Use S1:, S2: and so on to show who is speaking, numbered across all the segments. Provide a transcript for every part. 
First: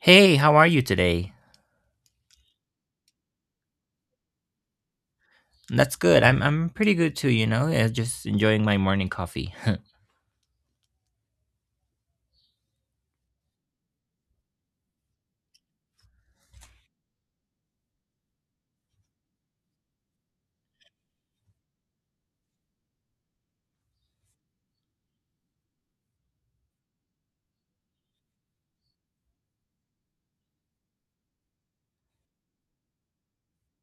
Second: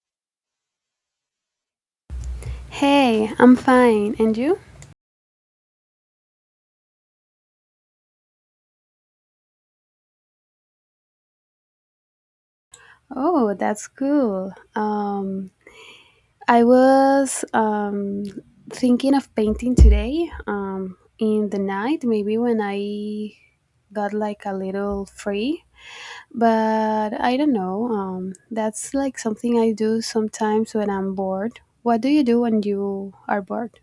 S1: Hey, how are you today?
S2: Hey, I'm fine. And you?
S1: That's good. I'm pretty good too, you know. Yeah, just enjoying my morning coffee.
S2: Oh, that's cool. I was thinking of painting today in the night, maybe when I got like a little free. But I don't know. That's like something I do sometimes when I'm bored. What do you do when you are bored?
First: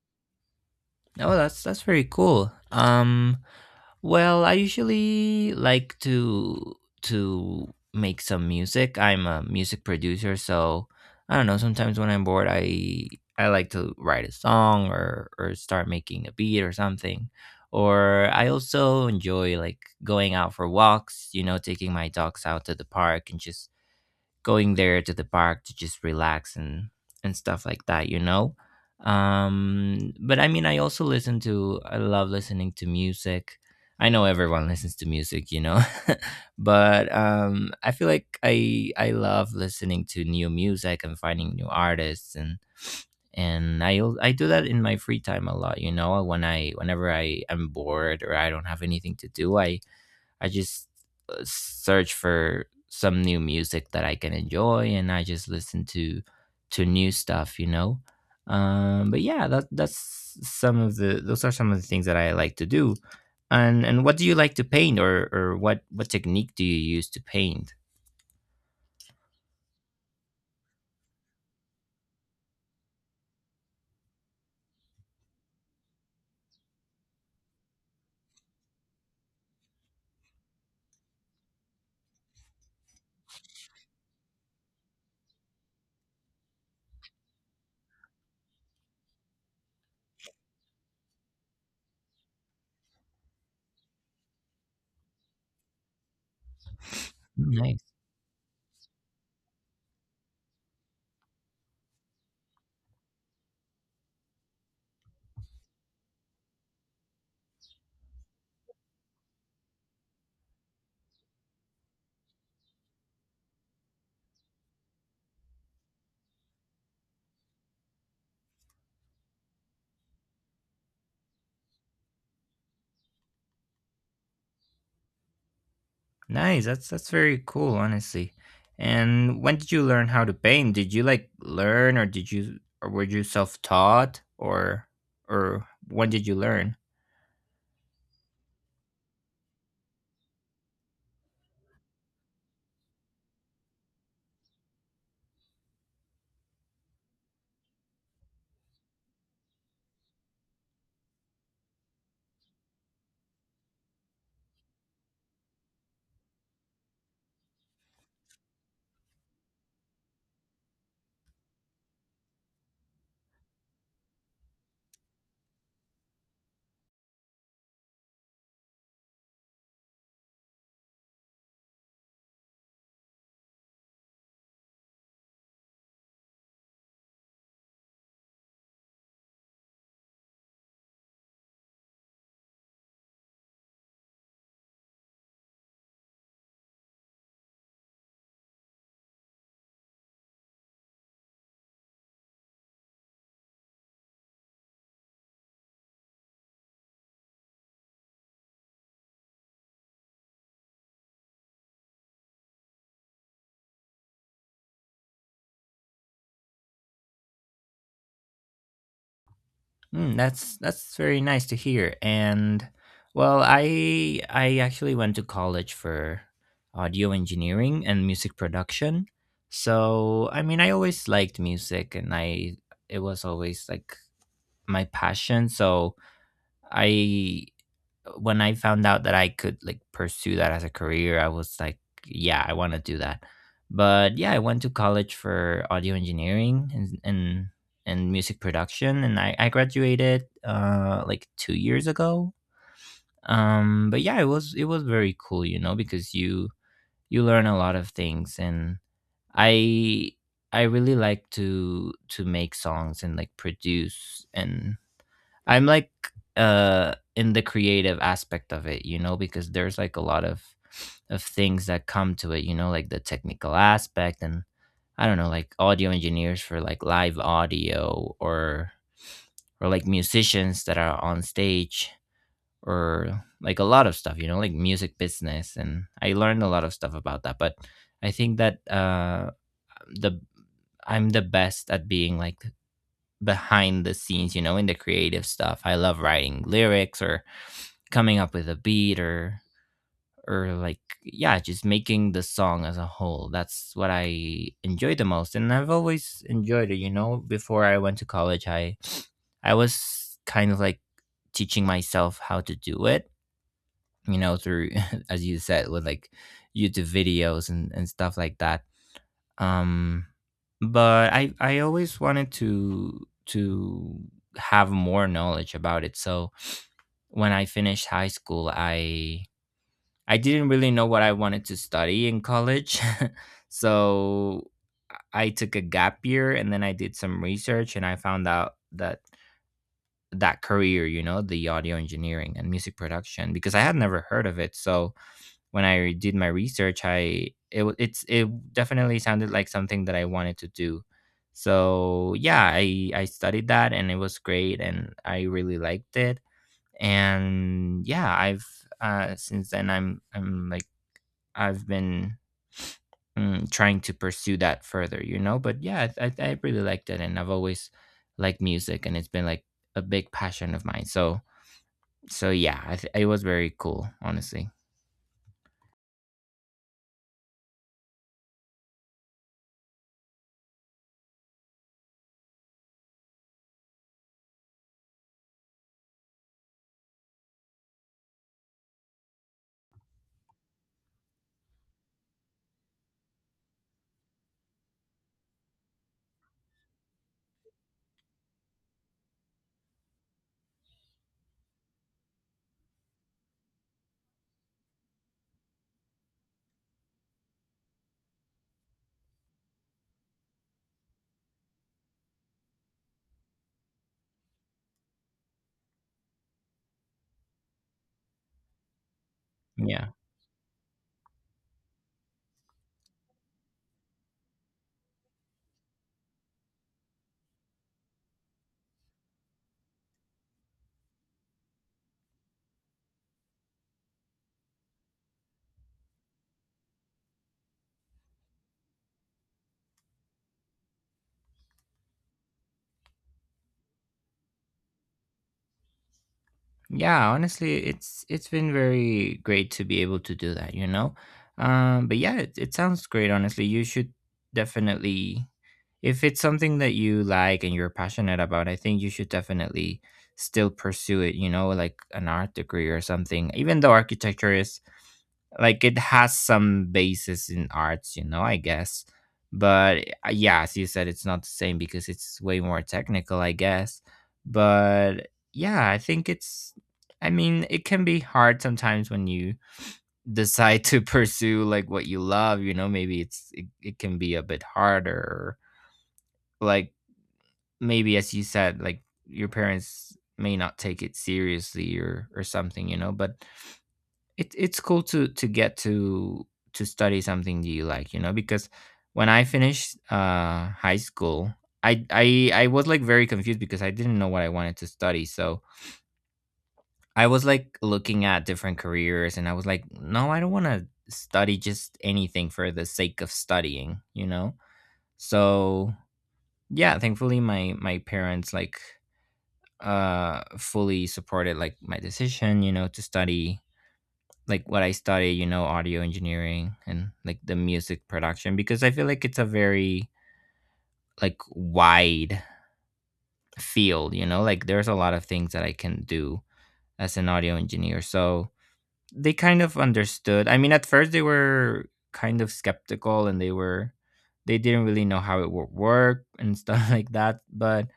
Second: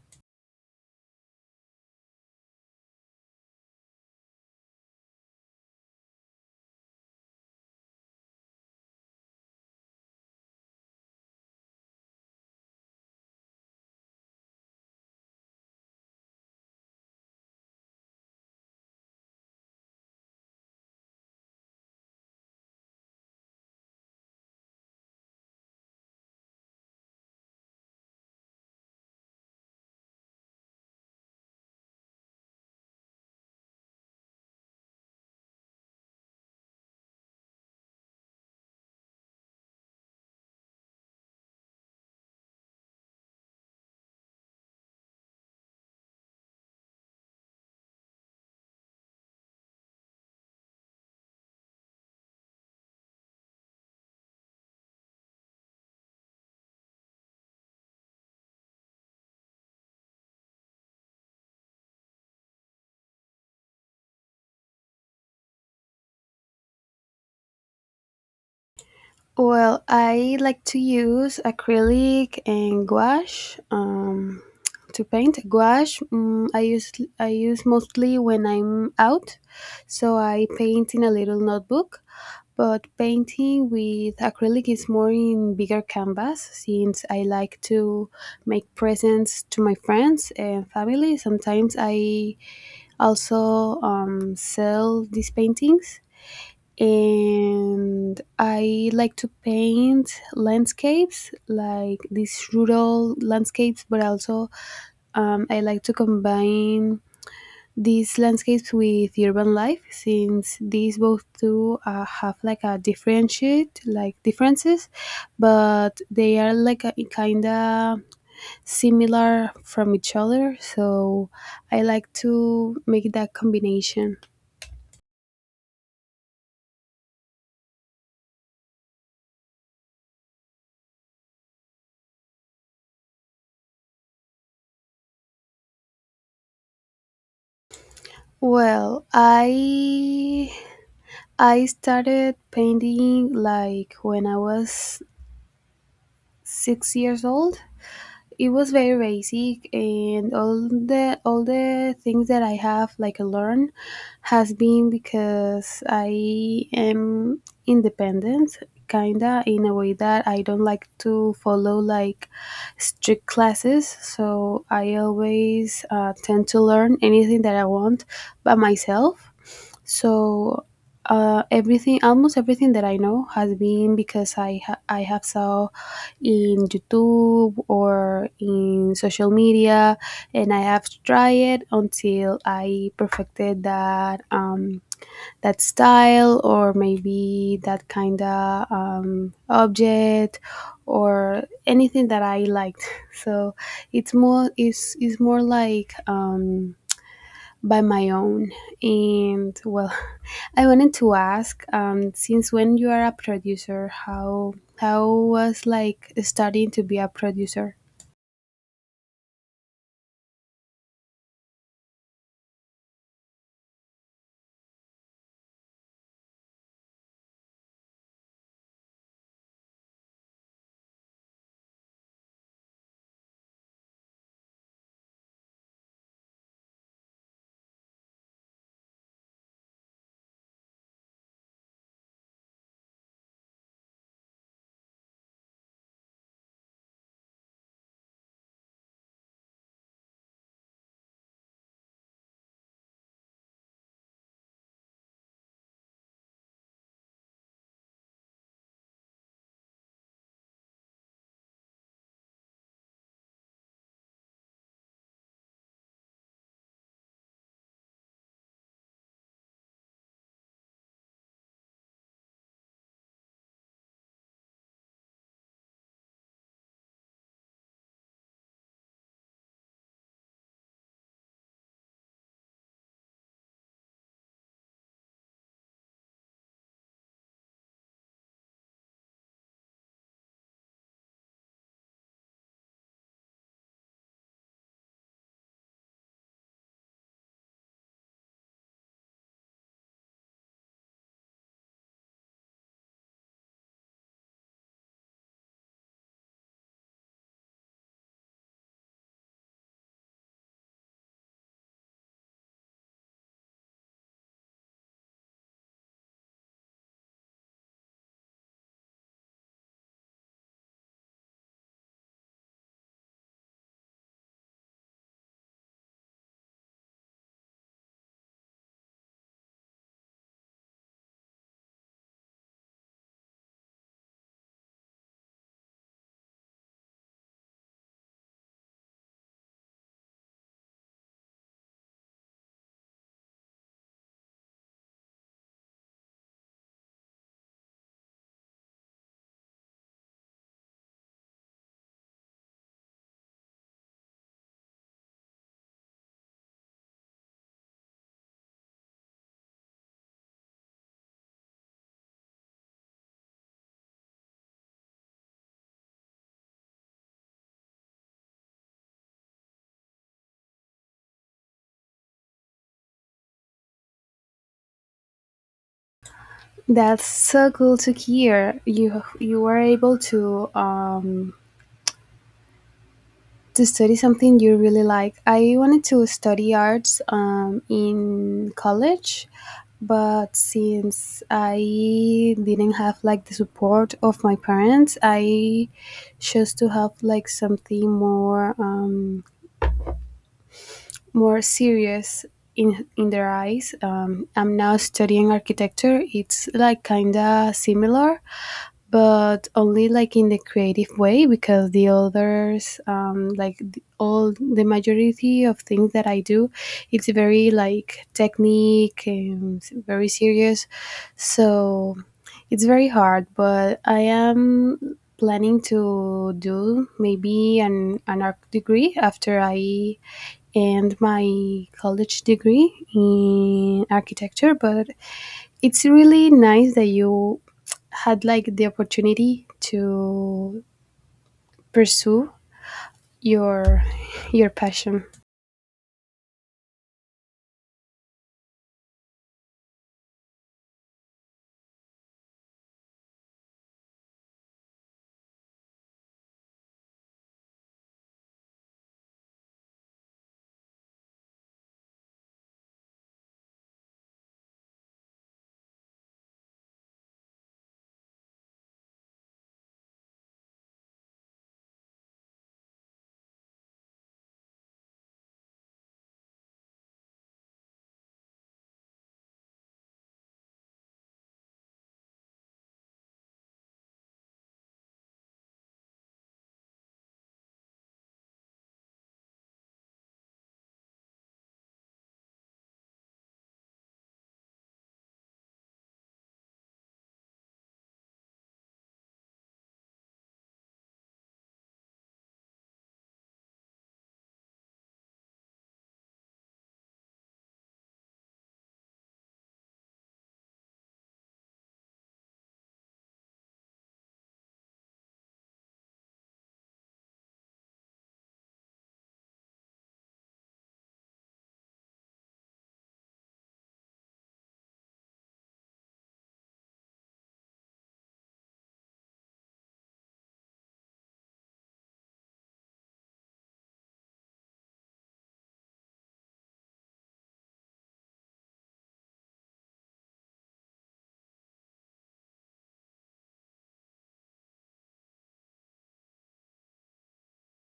S1: Oh, that's very cool. Well, I usually like to make some music. I'm a music producer, so I don't know, sometimes when I'm bored, I like to write a song or start making a beat or something. Or I also enjoy like going out for walks, you know, taking my dogs out to the park and just going there to the park to just relax and stuff like that. But I mean, I also listen to I love listening to music. I know everyone listens to music. But I feel like I love listening to new music and finding new artists and I do that in my free time a lot, you know, when I whenever I am bored or I don't have anything to do, I just search for some new music that I can enjoy, and I just listen to new stuff, you know. But yeah, that that's some of the those are some of the things that I like to do. And what do you like to paint, or what technique do you use to paint?
S2: Well, I like to use acrylic and gouache to paint. Gouache, I use mostly when I'm out, so I paint in a little notebook. But painting with acrylic is more in bigger canvas since I like to make presents to my friends and family. Sometimes I also sell these paintings
S1: Mm.
S2: and I like to paint landscapes, like these rural landscapes, but also I like to combine these landscapes with urban life since these both two have like a differentiate like differences but they are like a, kinda similar from each other, so I like to make that combination.
S1: Nice. That's very cool, honestly. And when did you learn how to paint? Did you like learn or did you or were you self-taught or when did you learn?
S2: Well, I started painting like when I was 6 years old. It was very basic, and all the things that I have like learned has been because I am independent, kinda in a way that I don't like to follow like strict classes. So I always tend to learn anything that I want by myself, so everything, almost everything that I know has been because I have saw in YouTube or in social media, and I have tried it until I perfected that that style or maybe that kind of object or anything that I liked. So it's more like, by my own. And well, I wanted to ask, since when you are a producer, how was like studying to be a producer?
S1: Mm, that's very nice to hear. And well, I actually went to college for audio engineering and music production. So, I mean, I always liked music and I it was always like my passion. So, I when I found out that I could like pursue that as a career, I was like, yeah, I want to do that. But yeah, I went to college for audio engineering and and music production, and I graduated like 2 years ago. But yeah, it was very cool, you know, because you learn a lot of things, and I I really like to make songs and like produce. And I'm like in the creative aspect of it, you know, because there's like a lot of things that come to it, you know, like the technical aspect. And I don't know, like audio engineers for like live audio or like musicians that are on stage or like a lot of stuff, you know, like music business, and I learned a lot of stuff about that. But I think that the I'm the best at being like behind the scenes, you know, in the creative stuff. I love writing lyrics or coming up with a beat or like yeah, just making the song as a whole. That's what I enjoy the most, and I've always enjoyed it, you know. Before I went to college, I was kind of like teaching myself how to do it, you know, through as you said, with like YouTube videos and stuff like that. um but I always wanted to have more knowledge about it. So when I finished high school, I didn't really know what I wanted to study in college. So I took a gap year, and then I did some research and I found out that career, you know, the audio engineering and music production, because I had never heard of it. So when I did my research, I it wa- it's it definitely sounded like something that I wanted to do. So yeah, I studied that, and it was great and I really liked it. And yeah, I've since then I've been trying to pursue that further, you know. But yeah, I really liked it, and I've always liked music, and it's been like a big passion of mine. So yeah, it was very cool, honestly.
S2: That's so cool to hear. You were able to study something you really like. I wanted to study arts in college, but since I didn't have like the support of my parents, I chose to have like something more more serious in their eyes. I'm now studying architecture. It's like kinda similar, but only like in the creative way because the others all the majority of things that I do, it's very like technique and
S1: Yeah.
S2: very serious, so it's very hard, but I am planning to do maybe an art degree after I end my college degree in architecture. But it's really nice that you had like the opportunity to pursue your your passion.
S1: Yeah, honestly, it's been very great to be able to do that, you know. But yeah, it sounds great. Honestly, you should definitely, if it's something that you like and you're passionate about, I think you should definitely still pursue it. You know, like an art degree or something. Even though architecture is like it has some basis in arts, you know, I guess. But yeah, as you said, it's not the same because it's way more technical, I guess. But yeah, I think it's I mean, it can be hard sometimes when you decide to pursue like what you love, you know. Maybe it can be a bit harder, like maybe, as you said, like your parents may not take it seriously or something, you know. But it it's cool to get to study something that you like, you know, because when I finished high school, I was like very confused because I didn't know what I wanted to study. So I was like looking at different careers, and I was like, no, I don't want to study just anything for the sake of studying, you know? So yeah, thankfully my parents like fully supported like my decision, you know, to study like what I study, you know, audio engineering and like the music production, because I feel like it's a very like wide field, you know, like there's a lot of things that I can do as an audio engineer. So they kind of understood. I mean, at first they were kind of skeptical, and they were they didn't really know how it would work and stuff like that. But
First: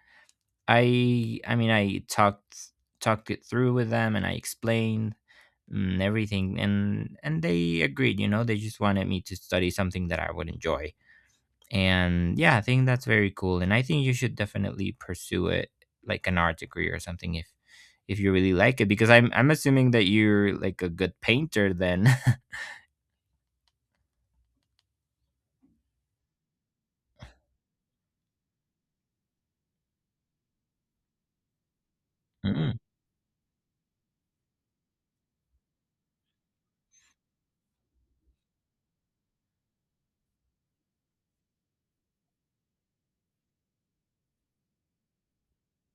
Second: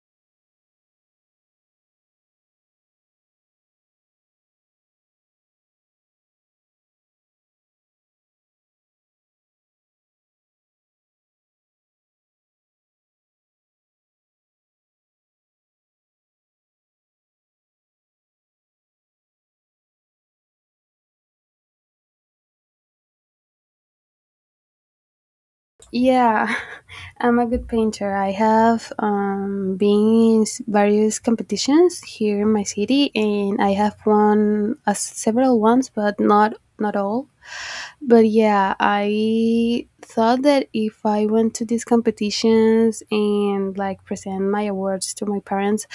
S1: I mean, I talked it through with them, and I explained and everything, and they agreed. You know, they just wanted me to study something that I would enjoy. And yeah, I think that's very cool, and I think you should definitely pursue it, like an art degree or something, if you really like it, because I'm assuming that you're like a good painter then.
S2: Yeah, I'm a good painter. I have been in various competitions here in my city and I have won several ones, but not not all. But yeah, I thought that if I went to these competitions and like present my awards to my parents,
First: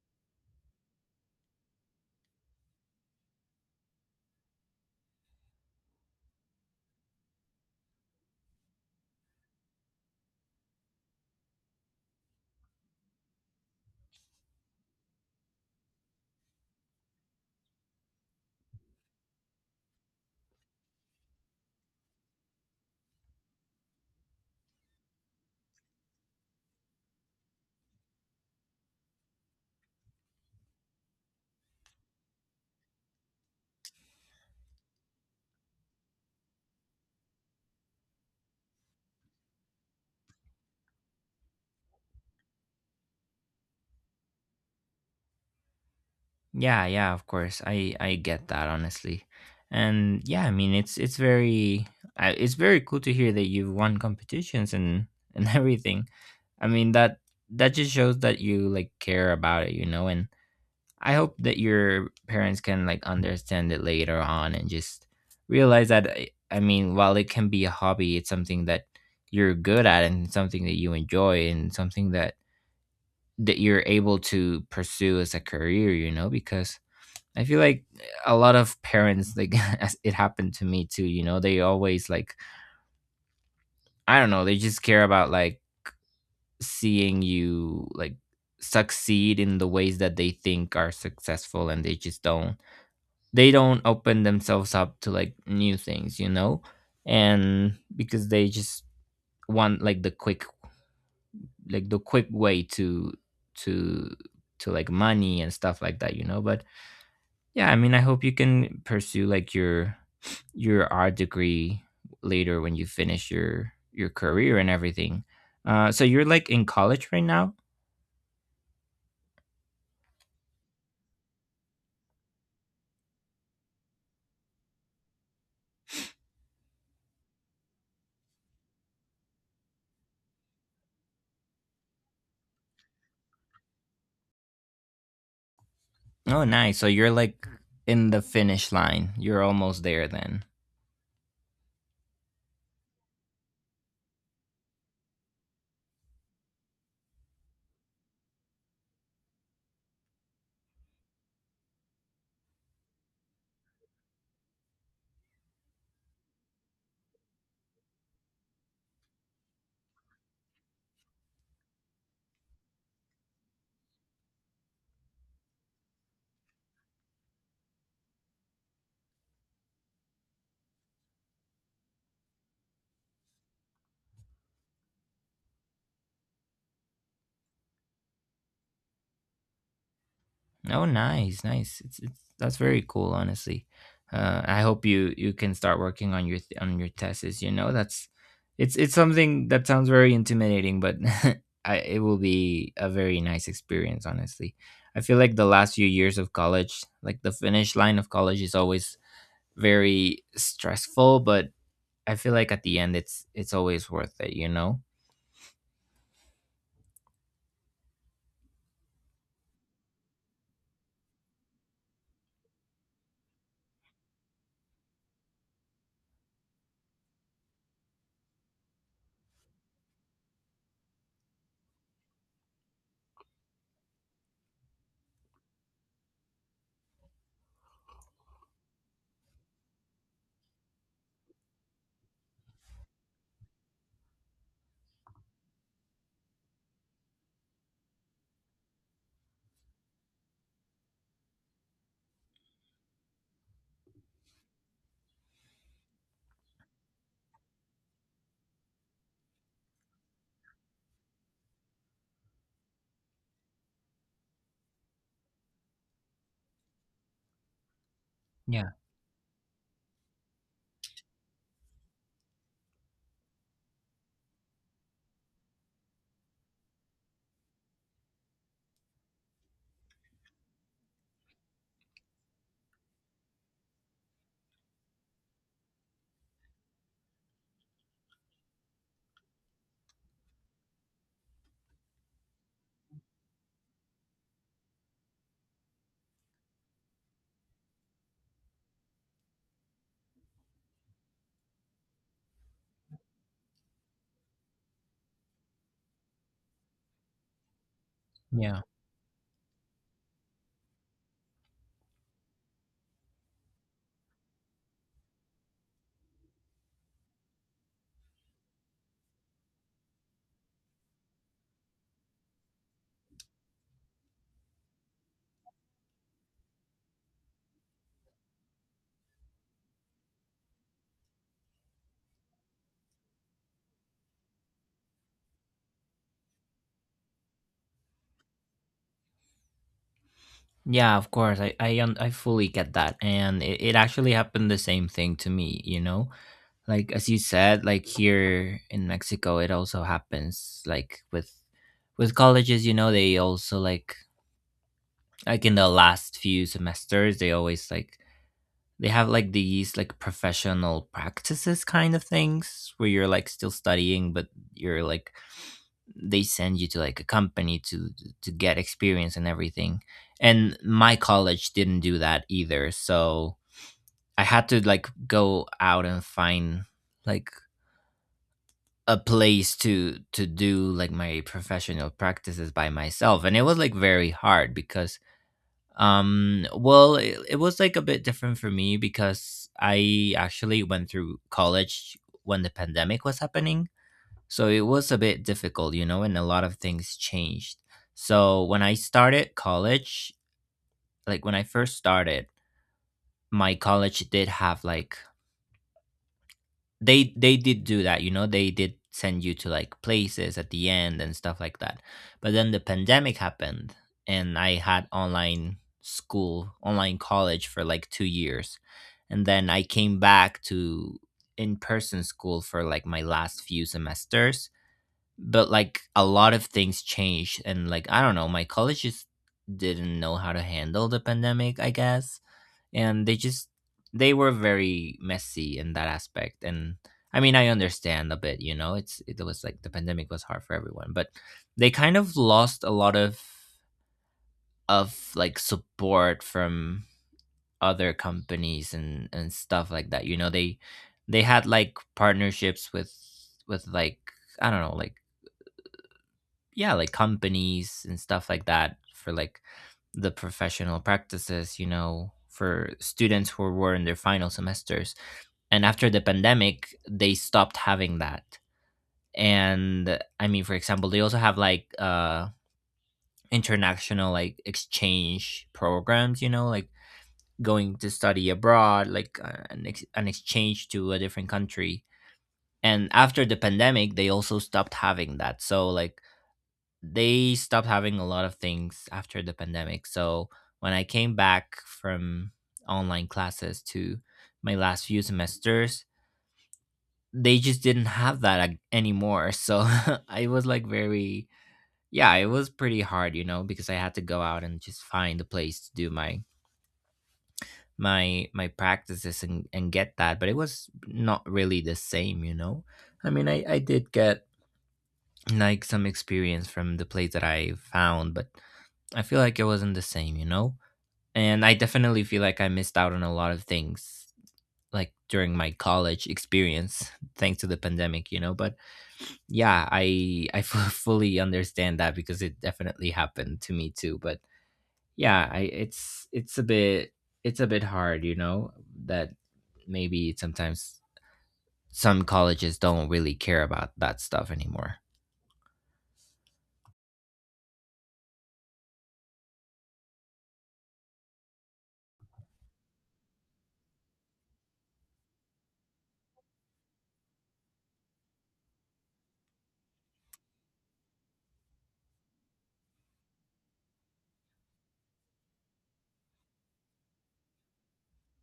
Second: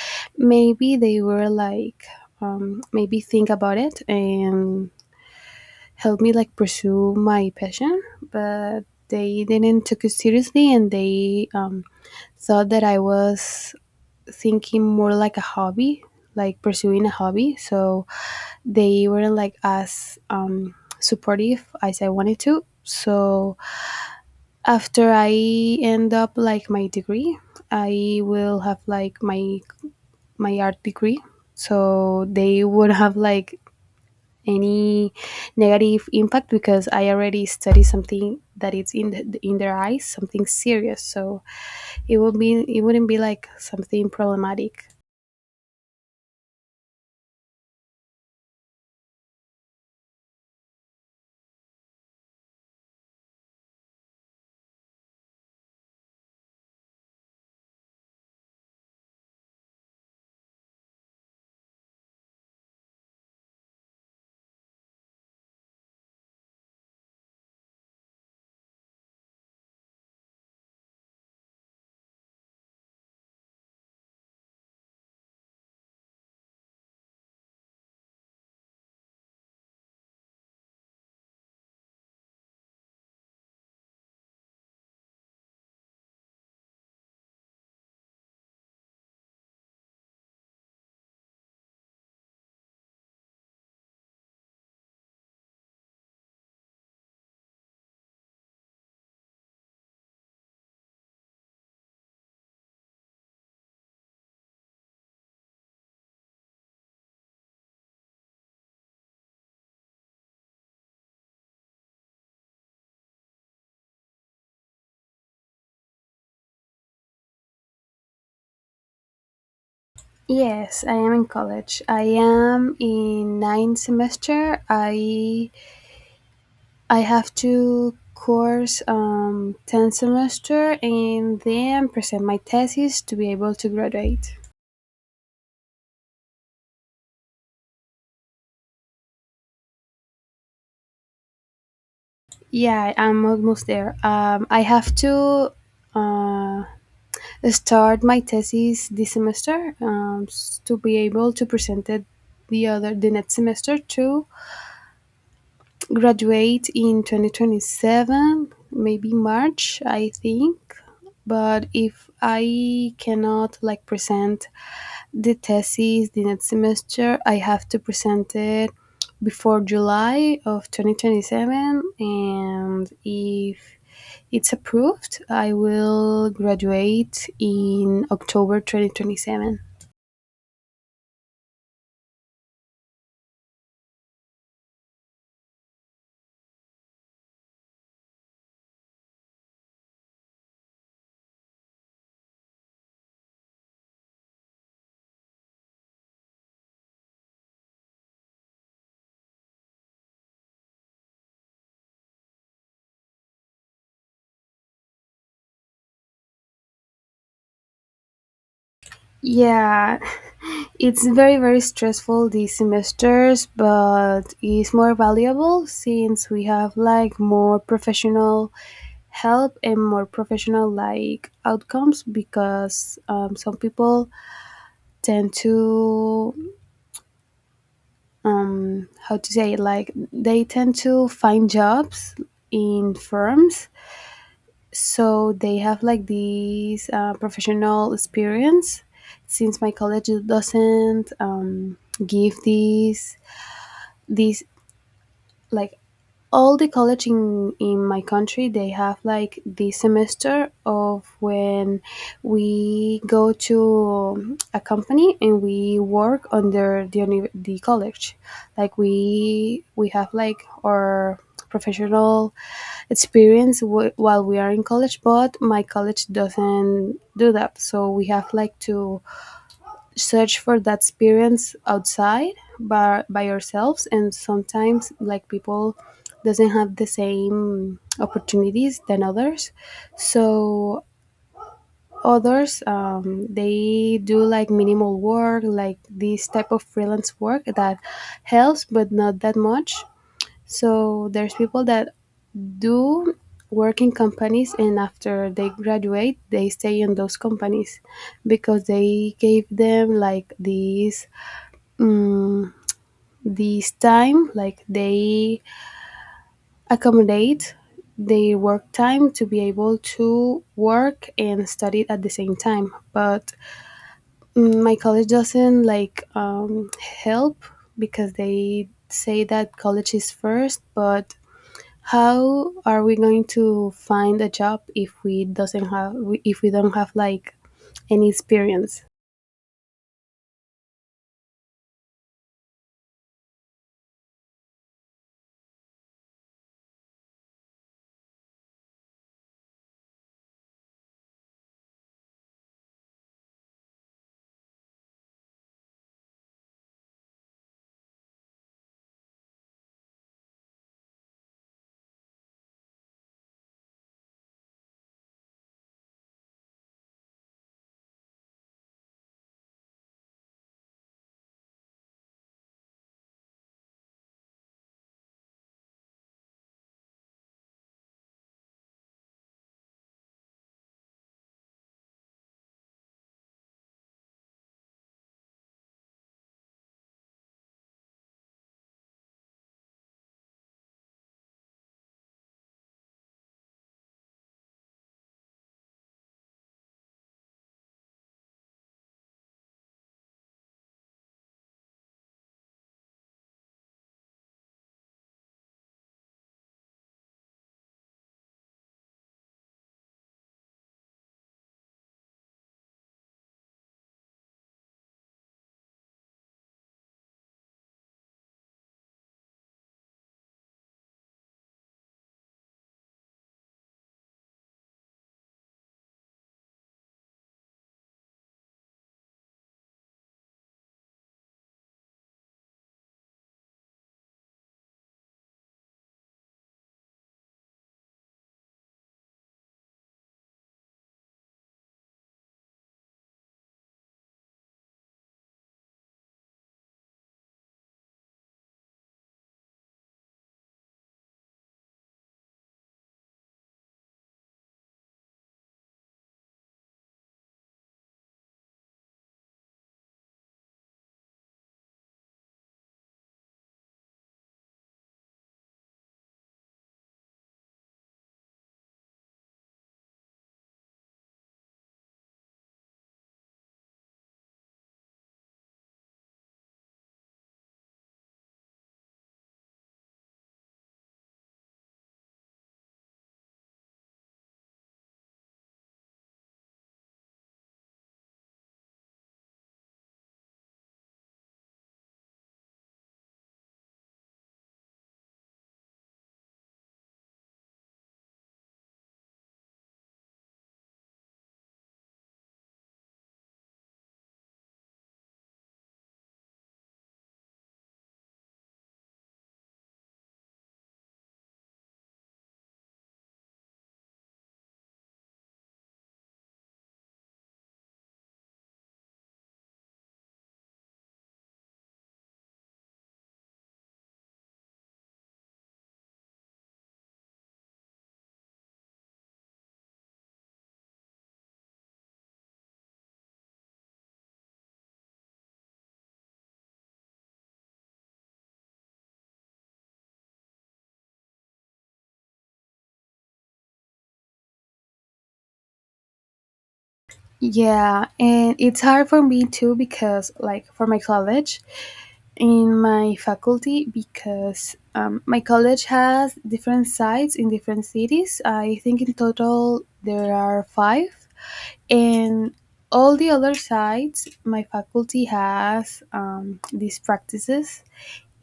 S2: maybe they were like, maybe think about it and help me like pursue my passion. But they didn't took it seriously and they thought that I was thinking more like a hobby, like pursuing a hobby. So they weren't like as supportive as I wanted to. So after I end up like my degree, I will have like my art degree. So they would have like any negative impact because I already study something that is in the, in their eyes, something serious. So it wouldn't be like something problematic.
S1: Yeah, yeah, of course. I get that, honestly. And yeah, I mean it's very it's very cool to hear that you've won competitions and everything. I mean that just shows that you like care about it, you know. And I hope that your parents can like understand it later on and just realize that I mean, while it can be a hobby, it's something that you're good at and something that you enjoy and something that you're able to pursue as a career, you know, because I feel like a lot of parents, like as it happened to me too, you know, they always like, I don't know, they just care about like seeing you like succeed in the ways that they think are successful, and they just don't, they don't open themselves up to like new things, you know? And because they just want like the quick way to, to like money and stuff like that, you know? But yeah, I mean, I hope you can pursue like your art degree later when you finish your career and everything. So you're like in college right now?
S2: Yes, I am in college. I am in ninth semester. I have two course 10 semester and then present my thesis to be able to graduate.
S1: Oh, nice. So you're like in the finish line. You're almost there then.
S2: Yeah, I'm almost there. I have to uh, start my thesis this semester to be able to present it the next semester to graduate in 2027, maybe March I think. But if I cannot like present the thesis the next semester, I have to present it before July of 2027, and if it's approved, I will graduate in October 2027.
S1: Oh, nice, nice. It's that's very cool, honestly. I hope you can start working on your on your tests. You know, that's it's something that sounds very intimidating, but it will be a very nice experience, honestly. I feel like the last few years of college, like the finish line of college, is always very stressful. But I feel like at the end, it's always worth it. You know?
S2: Yeah, it's very, very stressful these semesters, but it's more valuable since we have like more professional help and more professional like outcomes because some people tend to how to say it? Like they tend to find jobs in firms, so they have like these professional experience since my college doesn't give these like all the college in my country, they have like the semester of when we go to a company and we work under the college,
S1: Yeah,
S2: like we have like our professional experience while we are in college. But my college doesn't do that, so we have like to search for that experience outside by yourselves. And sometimes like people doesn't have the same opportunities than others, so others they do like minimal work, like this type of freelance work that helps but not that much. So there's people that do work in companies and after they graduate they stay in those companies
S1: yeah.
S2: because they gave them like these mm, this time, like they accommodate their work time to be able to work and study at the same time. But my college doesn't like help because they say that college is first. But how are we going to find a job if we doesn't have if we don't have like any experience?
S1: Yeah, of course. I fully get that. And it actually happened the same thing to me. You know, like as you said, like here in Mexico, it also happens. Like with colleges, you know, they also like in the last few semesters, they always like they have like these like professional practices kind of things where you're like still studying, but you're like they send you to like a company to get experience and everything. And my college didn't do that either. So I had to like go out and find like a place to do like my professional practices by myself, and it was like very hard because well, it was like a bit different for me because I actually went through college when the pandemic was happening. So it was a bit difficult, you know, and a lot of things changed. So when I started college, like when I first started, my college did have like they did do that, you know, they did send you to like places at the end and stuff like that. But then the pandemic happened and I had online school, online college for like 2 years. And then I came back to in-person school for like my last few semesters, but like a lot of things changed and like I don't know, my college just didn't know how to handle the pandemic, I guess. And they just, they were very messy in that aspect. And I mean, I understand a bit, you know, it was like the pandemic was hard for everyone, but they kind of lost a lot of like support from other companies and stuff like that, you know. They had like partnerships with, with like, I don't know, like yeah, like companies and stuff like that for like the professional practices, you know, for students who were in their final semesters. And after the pandemic, they stopped having that. And I mean, for example, they also have like international like exchange programs, you know, like going to study abroad, like an exchange to a different country. And after the pandemic, they also stopped having that. So like they stopped having a lot of things after the pandemic. So when I came back from online classes to my last few semesters, they just didn't have that anymore. So I was like very, yeah, it was pretty hard, you know, because I had to go out and just find a place to do my my practices and get that, but it was not really the same, you know. I mean, I did get like some experience from the place that I found, but I feel like it wasn't the same, you know? And I definitely feel like I missed out on a lot of things like during my college experience thanks to the pandemic, you know? But yeah, I fully understand that because it definitely happened to me too. But yeah, I, it's a bit, it's a bit hard, you know, that maybe sometimes some colleges don't really care about that stuff anymore.
S2: Yeah, and it's hard for me too because, like, for my college, in my faculty, because my college has different sites in different cities. I think in total there are five, and all the other sites, my faculty has these practices,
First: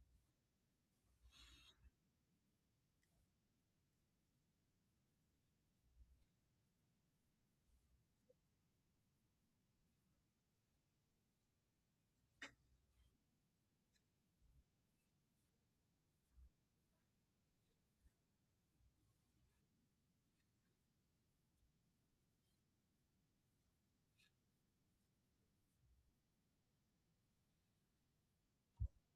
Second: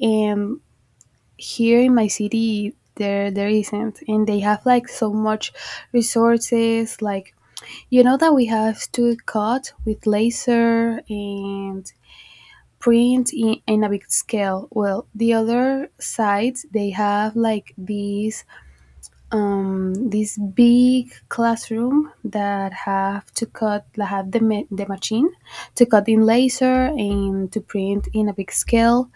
S2: and here in my city, there isn't, and they have like so much resources, like you know that we have to cut with laser and print in a big scale. Well, the other sides they have like these this big classroom that have to cut, that have the machine to cut in laser and to print in a big scale.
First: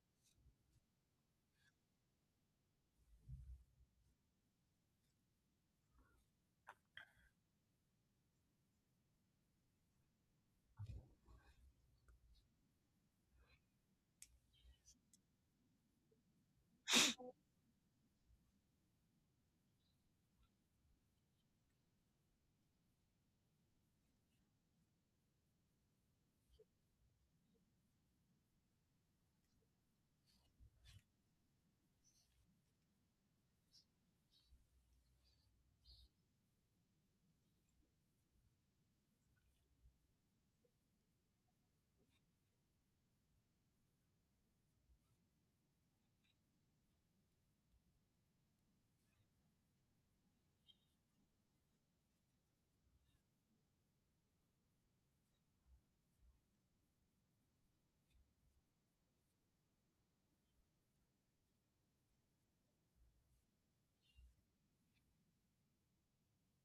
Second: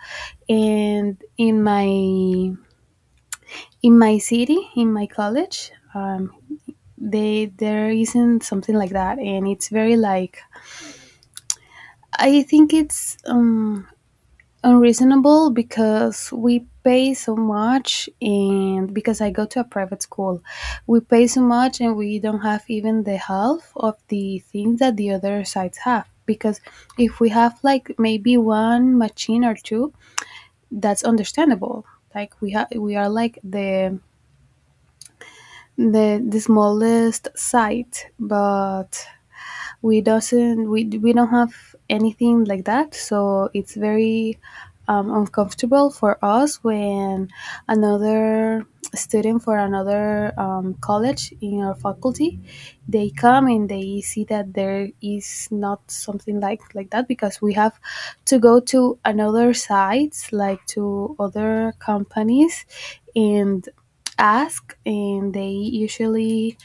S2: And in my city, in my college, they there isn't something like that, and it's very like I think it's unreasonable because we pay so much, and because I go to a private school, we pay so much, and we don't have even the half of the things that the other sites have. Because if we have like maybe one machine or two, that's understandable. Like we have, we are like the the smallest site, but we don't have anything like that, so it's very uncomfortable for us when another student for another college in our faculty, they come and they see that there is not something like that, because we have to go to another sites, like to other companies, and ask, and they usually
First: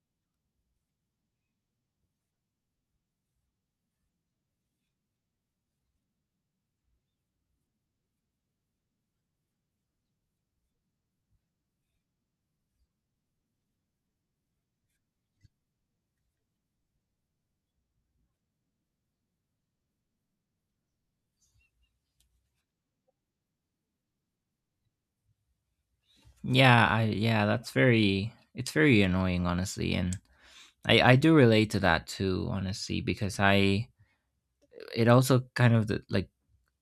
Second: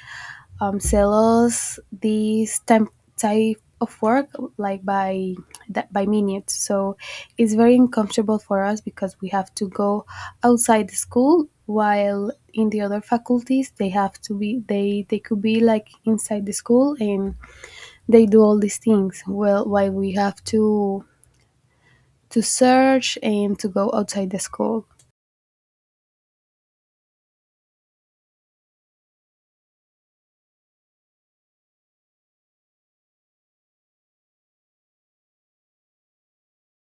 S2: sells this type of work like by that by minute. So it's very uncomfortable for us because we have to go outside the school, while in the other faculties they have to be, they could be like inside the school and they do all these things well, while we have to search and to go outside the school.
S1: Yeah, that's very, it's very annoying honestly. And I do relate to that too honestly, because I, it also kind of the, like,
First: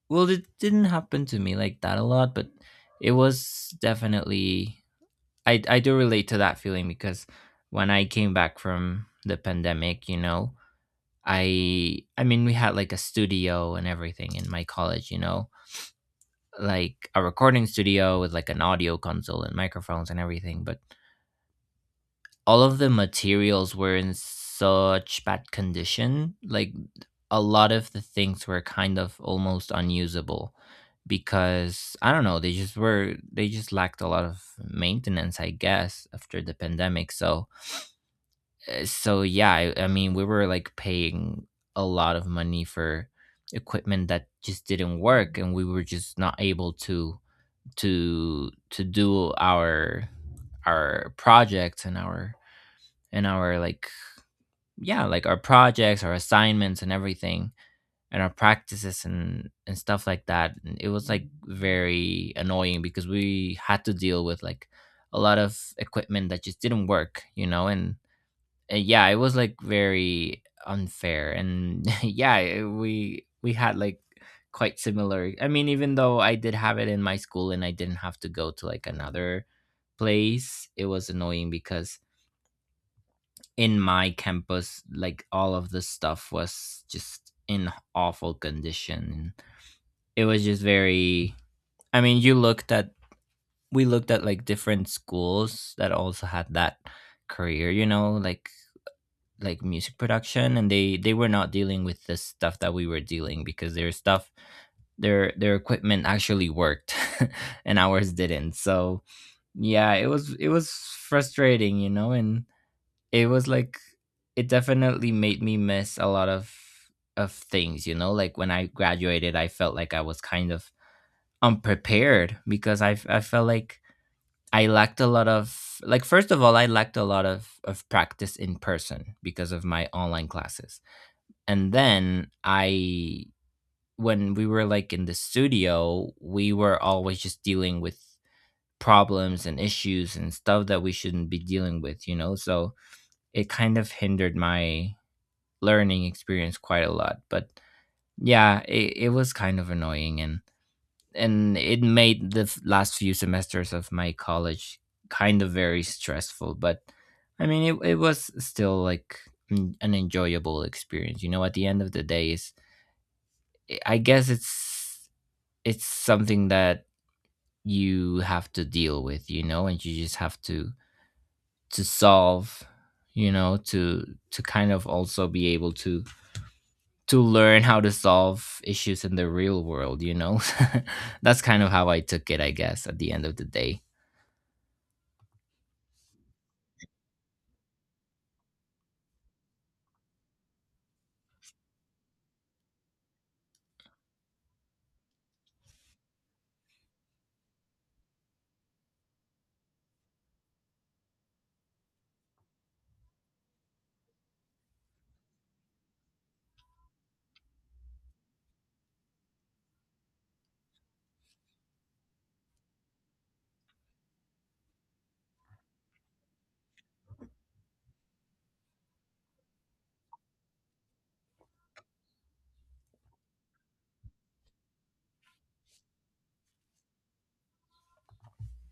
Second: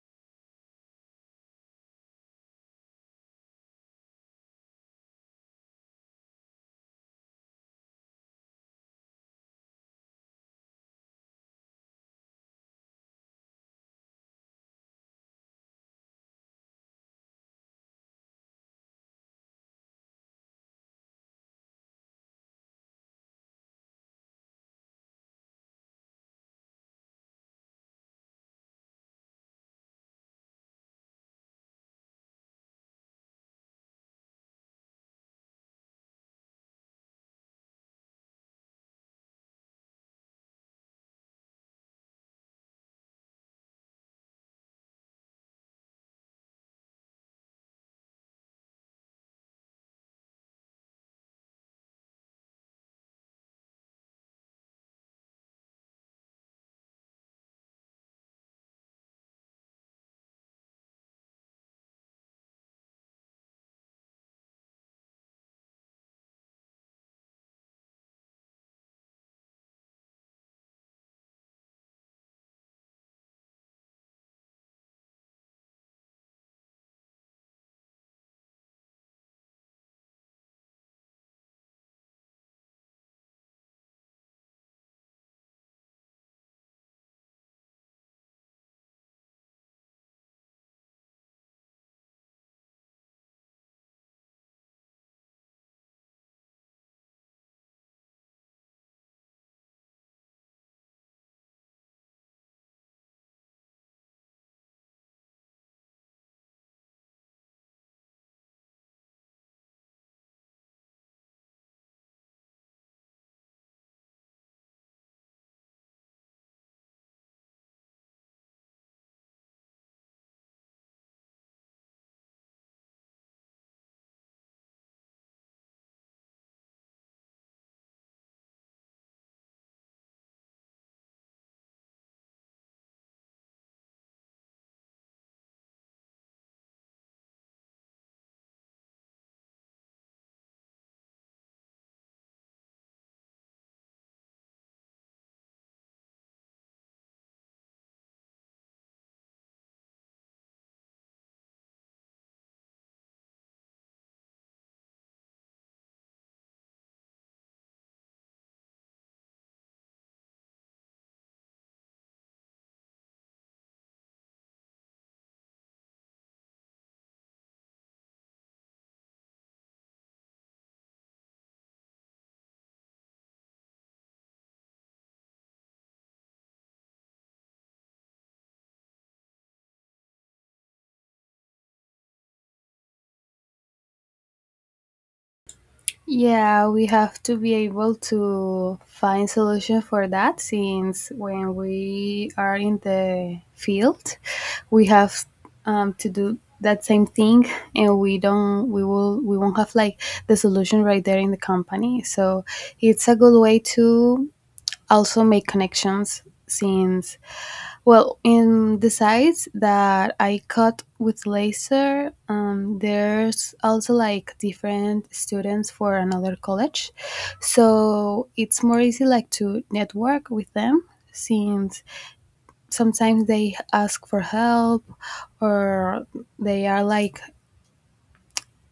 S1: well, it didn't happen to me like that a lot, but it was definitely, I do relate to that feeling because when I came back from the pandemic, you know, I mean, we had like a studio and everything in my college, you know, like a recording studio with like an audio console and microphones and everything, but all of the materials were in such bad condition. Like a lot of the things were kind of almost unusable because I don't know, they just lacked a lot of maintenance, I guess, after the pandemic. So so yeah, I mean, we were like paying a lot of money for equipment that just didn't work, and we were just not able to to do our projects and our, and our like, yeah, like our projects, our assignments and everything and our practices and stuff like that. And it was like very annoying because we had to deal with like a lot of equipment that just didn't work, you know. And yeah, it was like very unfair, and yeah, we had like quite similar. I mean, even though I did have it in my school and I didn't have to go to like another place, it was annoying because in my campus, like all of the stuff was just in awful condition. It was just very. I mean, you looked at we looked at like different schools that also had that career, you know, like music production, and they were not dealing with the stuff that we were dealing because their stuff, their equipment actually worked, and ours didn't. So yeah, it was frustrating, you know, and it was like, it definitely made me miss a lot of things, you know. Like when I graduated, I felt like I was kind of unprepared because I felt like I lacked a lot of, like, first of all, I lacked a lot of practice in person because of my online classes. And then I, when we were like in the studio, we were always just dealing with problems and issues and stuff that we shouldn't be dealing with, you know. So it kind of hindered my learning experience quite a lot. But yeah, it was kind of annoying, and it made the last few semesters of my college kind of very stressful. But I mean, it was still like an enjoyable experience. You know, at the end of the day, is, I guess it's something that you have to deal with. You know, and you just have to solve. You know, to kind of also be able to learn how to solve issues in the real world, you know? That's kind of how I took it, I guess, at the end of the day.
S2: Yeah, we have to be able to find solution for that since when we are in the field, we have to do that same thing, and we don't we will we won't have like the solution right there in the company. So it's a good way to also make connections since, well, in the sides that I cut with laser, there's also like different students for another college, so it's more easy like to network with them since sometimes they ask for help or they are like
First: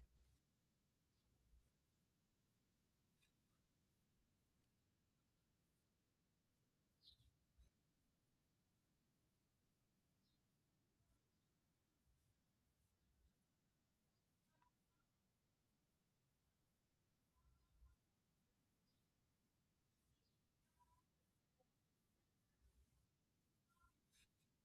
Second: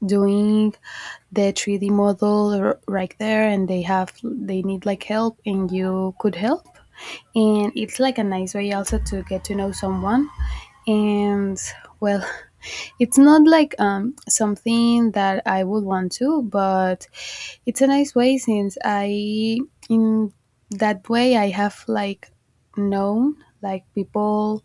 S2: doing the 3D model right there, and they need like help and you could help. And it's like a nice way also to get to know someone. And, well, it's not like something that I would want to, but it's a nice way since I, in that way I have like known like people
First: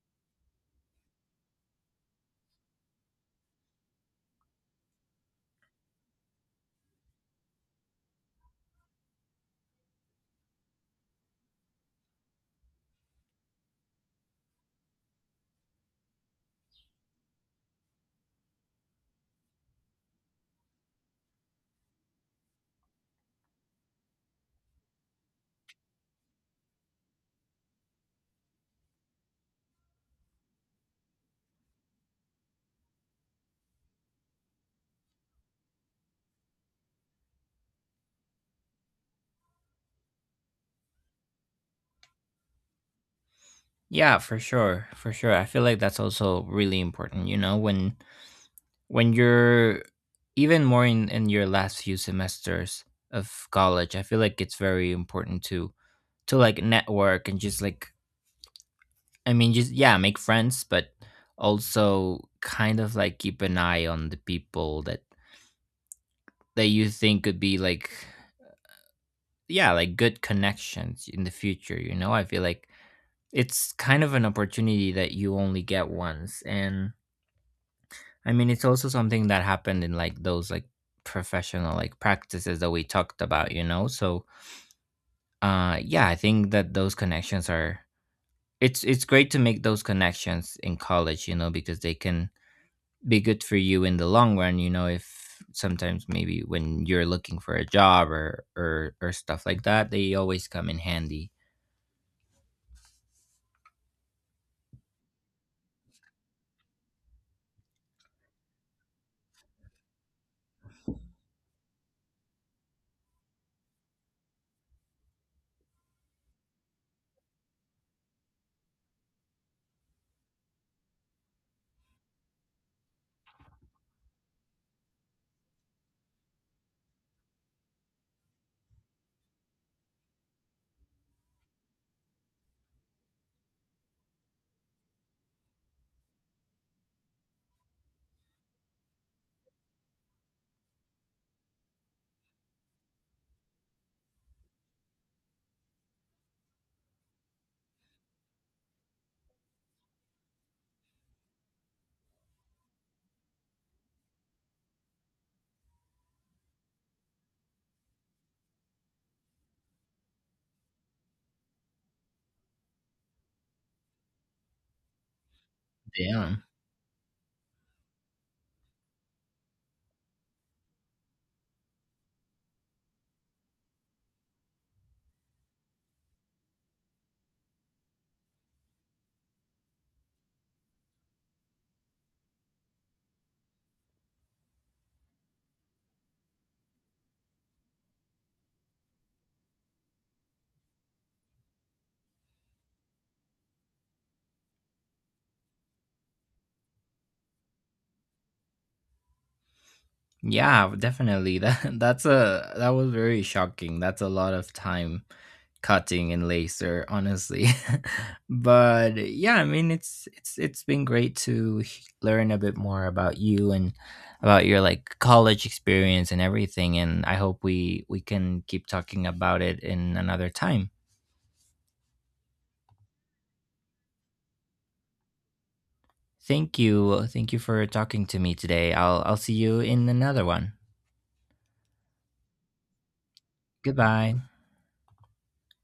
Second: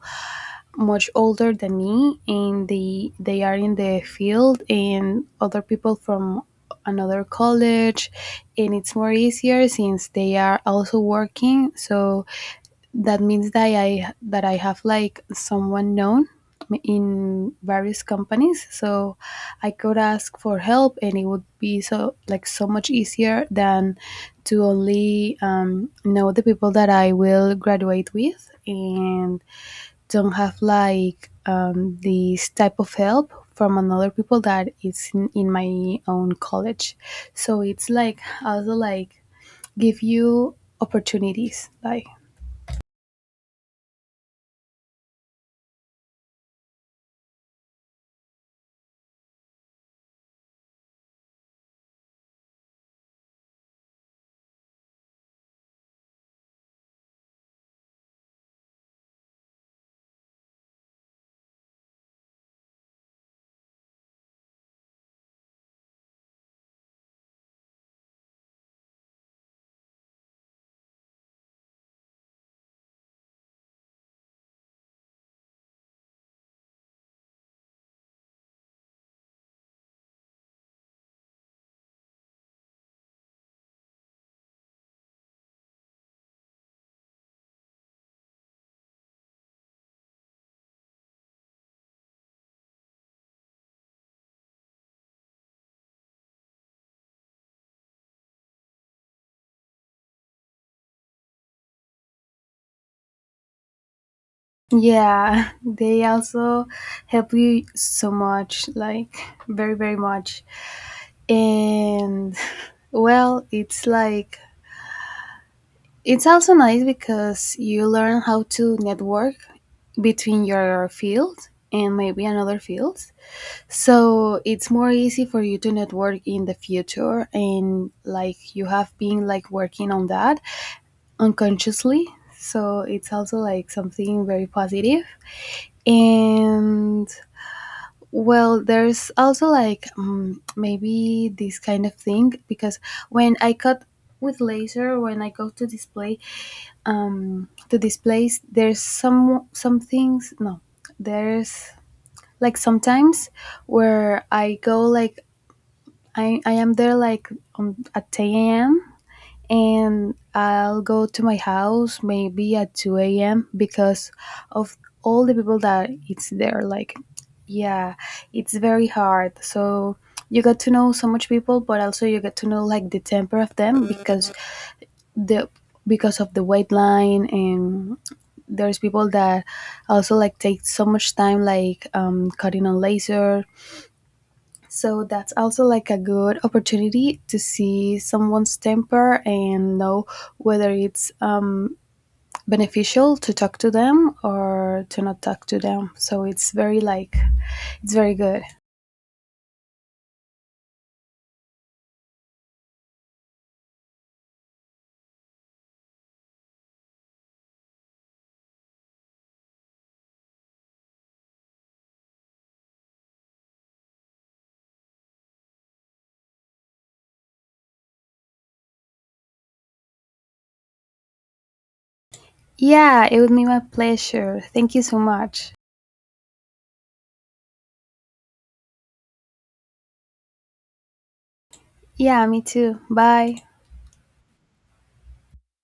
S2: much older than me, and they are in the field, and other people from another college. And it's more easier since they are also working, so that means that I have like someone known in various companies, so I could ask for help, and it would be so like so much easier than to only know the people that I will graduate with, and don't have like this type of help from another people that is in my own college. So it's like also like give you opportunities, like.
S1: Yeah, for sure. For sure. I feel like that's also really important, you know, when you're even more in your last few semesters of college, I feel like it's very important to like network and just like, I mean, just yeah, make friends, but also kind of like keep an eye on the people that that you think could be like, yeah, like good connections in the future, you know? I feel like it's kind of an opportunity that you only get once. And I mean, it's also something that happened in like those like professional like practices that we talked about, you know? So yeah, I think that those connections are, it's great to make those connections in college, you know, because they can be good for you in the long run, you know, if sometimes maybe when you're looking for a job or or stuff like that, they always come in handy.
S2: Yeah, they also help you so much, like very, very much. And well, it's like it's also nice because you learn how to network between your field and maybe another field. So it's more easy for you to network in the future, and like you have been like working on that unconsciously. So it's also like something very positive. And well, there's also like maybe this kind of thing because when I cut with laser, when I go to display to displays, there's some things. No, there's like sometimes where I go like I am there like at 10 a.m. and I'll go to my house maybe at 2 a.m. because of all the people that it's
S1: Yeah.
S2: there. Like, yeah, it's very hard. So you get to know so much people, but also you get to know like the temper of them because the because of the wait line, and there's people that also like take so much time like cutting on laser. So that's also like a good opportunity to see someone's temper and know whether it's beneficial to talk to them or to not talk to them. So it's very like it's very good.
S1: Yeah, definitely. That that was very shocking. That's a lot of time cutting and laser, honestly. But yeah, I mean it's it's been great to learn a bit more about you and about your like college experience and everything, and I hope we can keep talking about it in another time.
S2: Yeah, it would be my pleasure. Thank you so much.
S1: Thank you. Thank you for talking to me today. I'll see you in another one.
S2: Yeah, me too. Bye.
S1: Goodbye.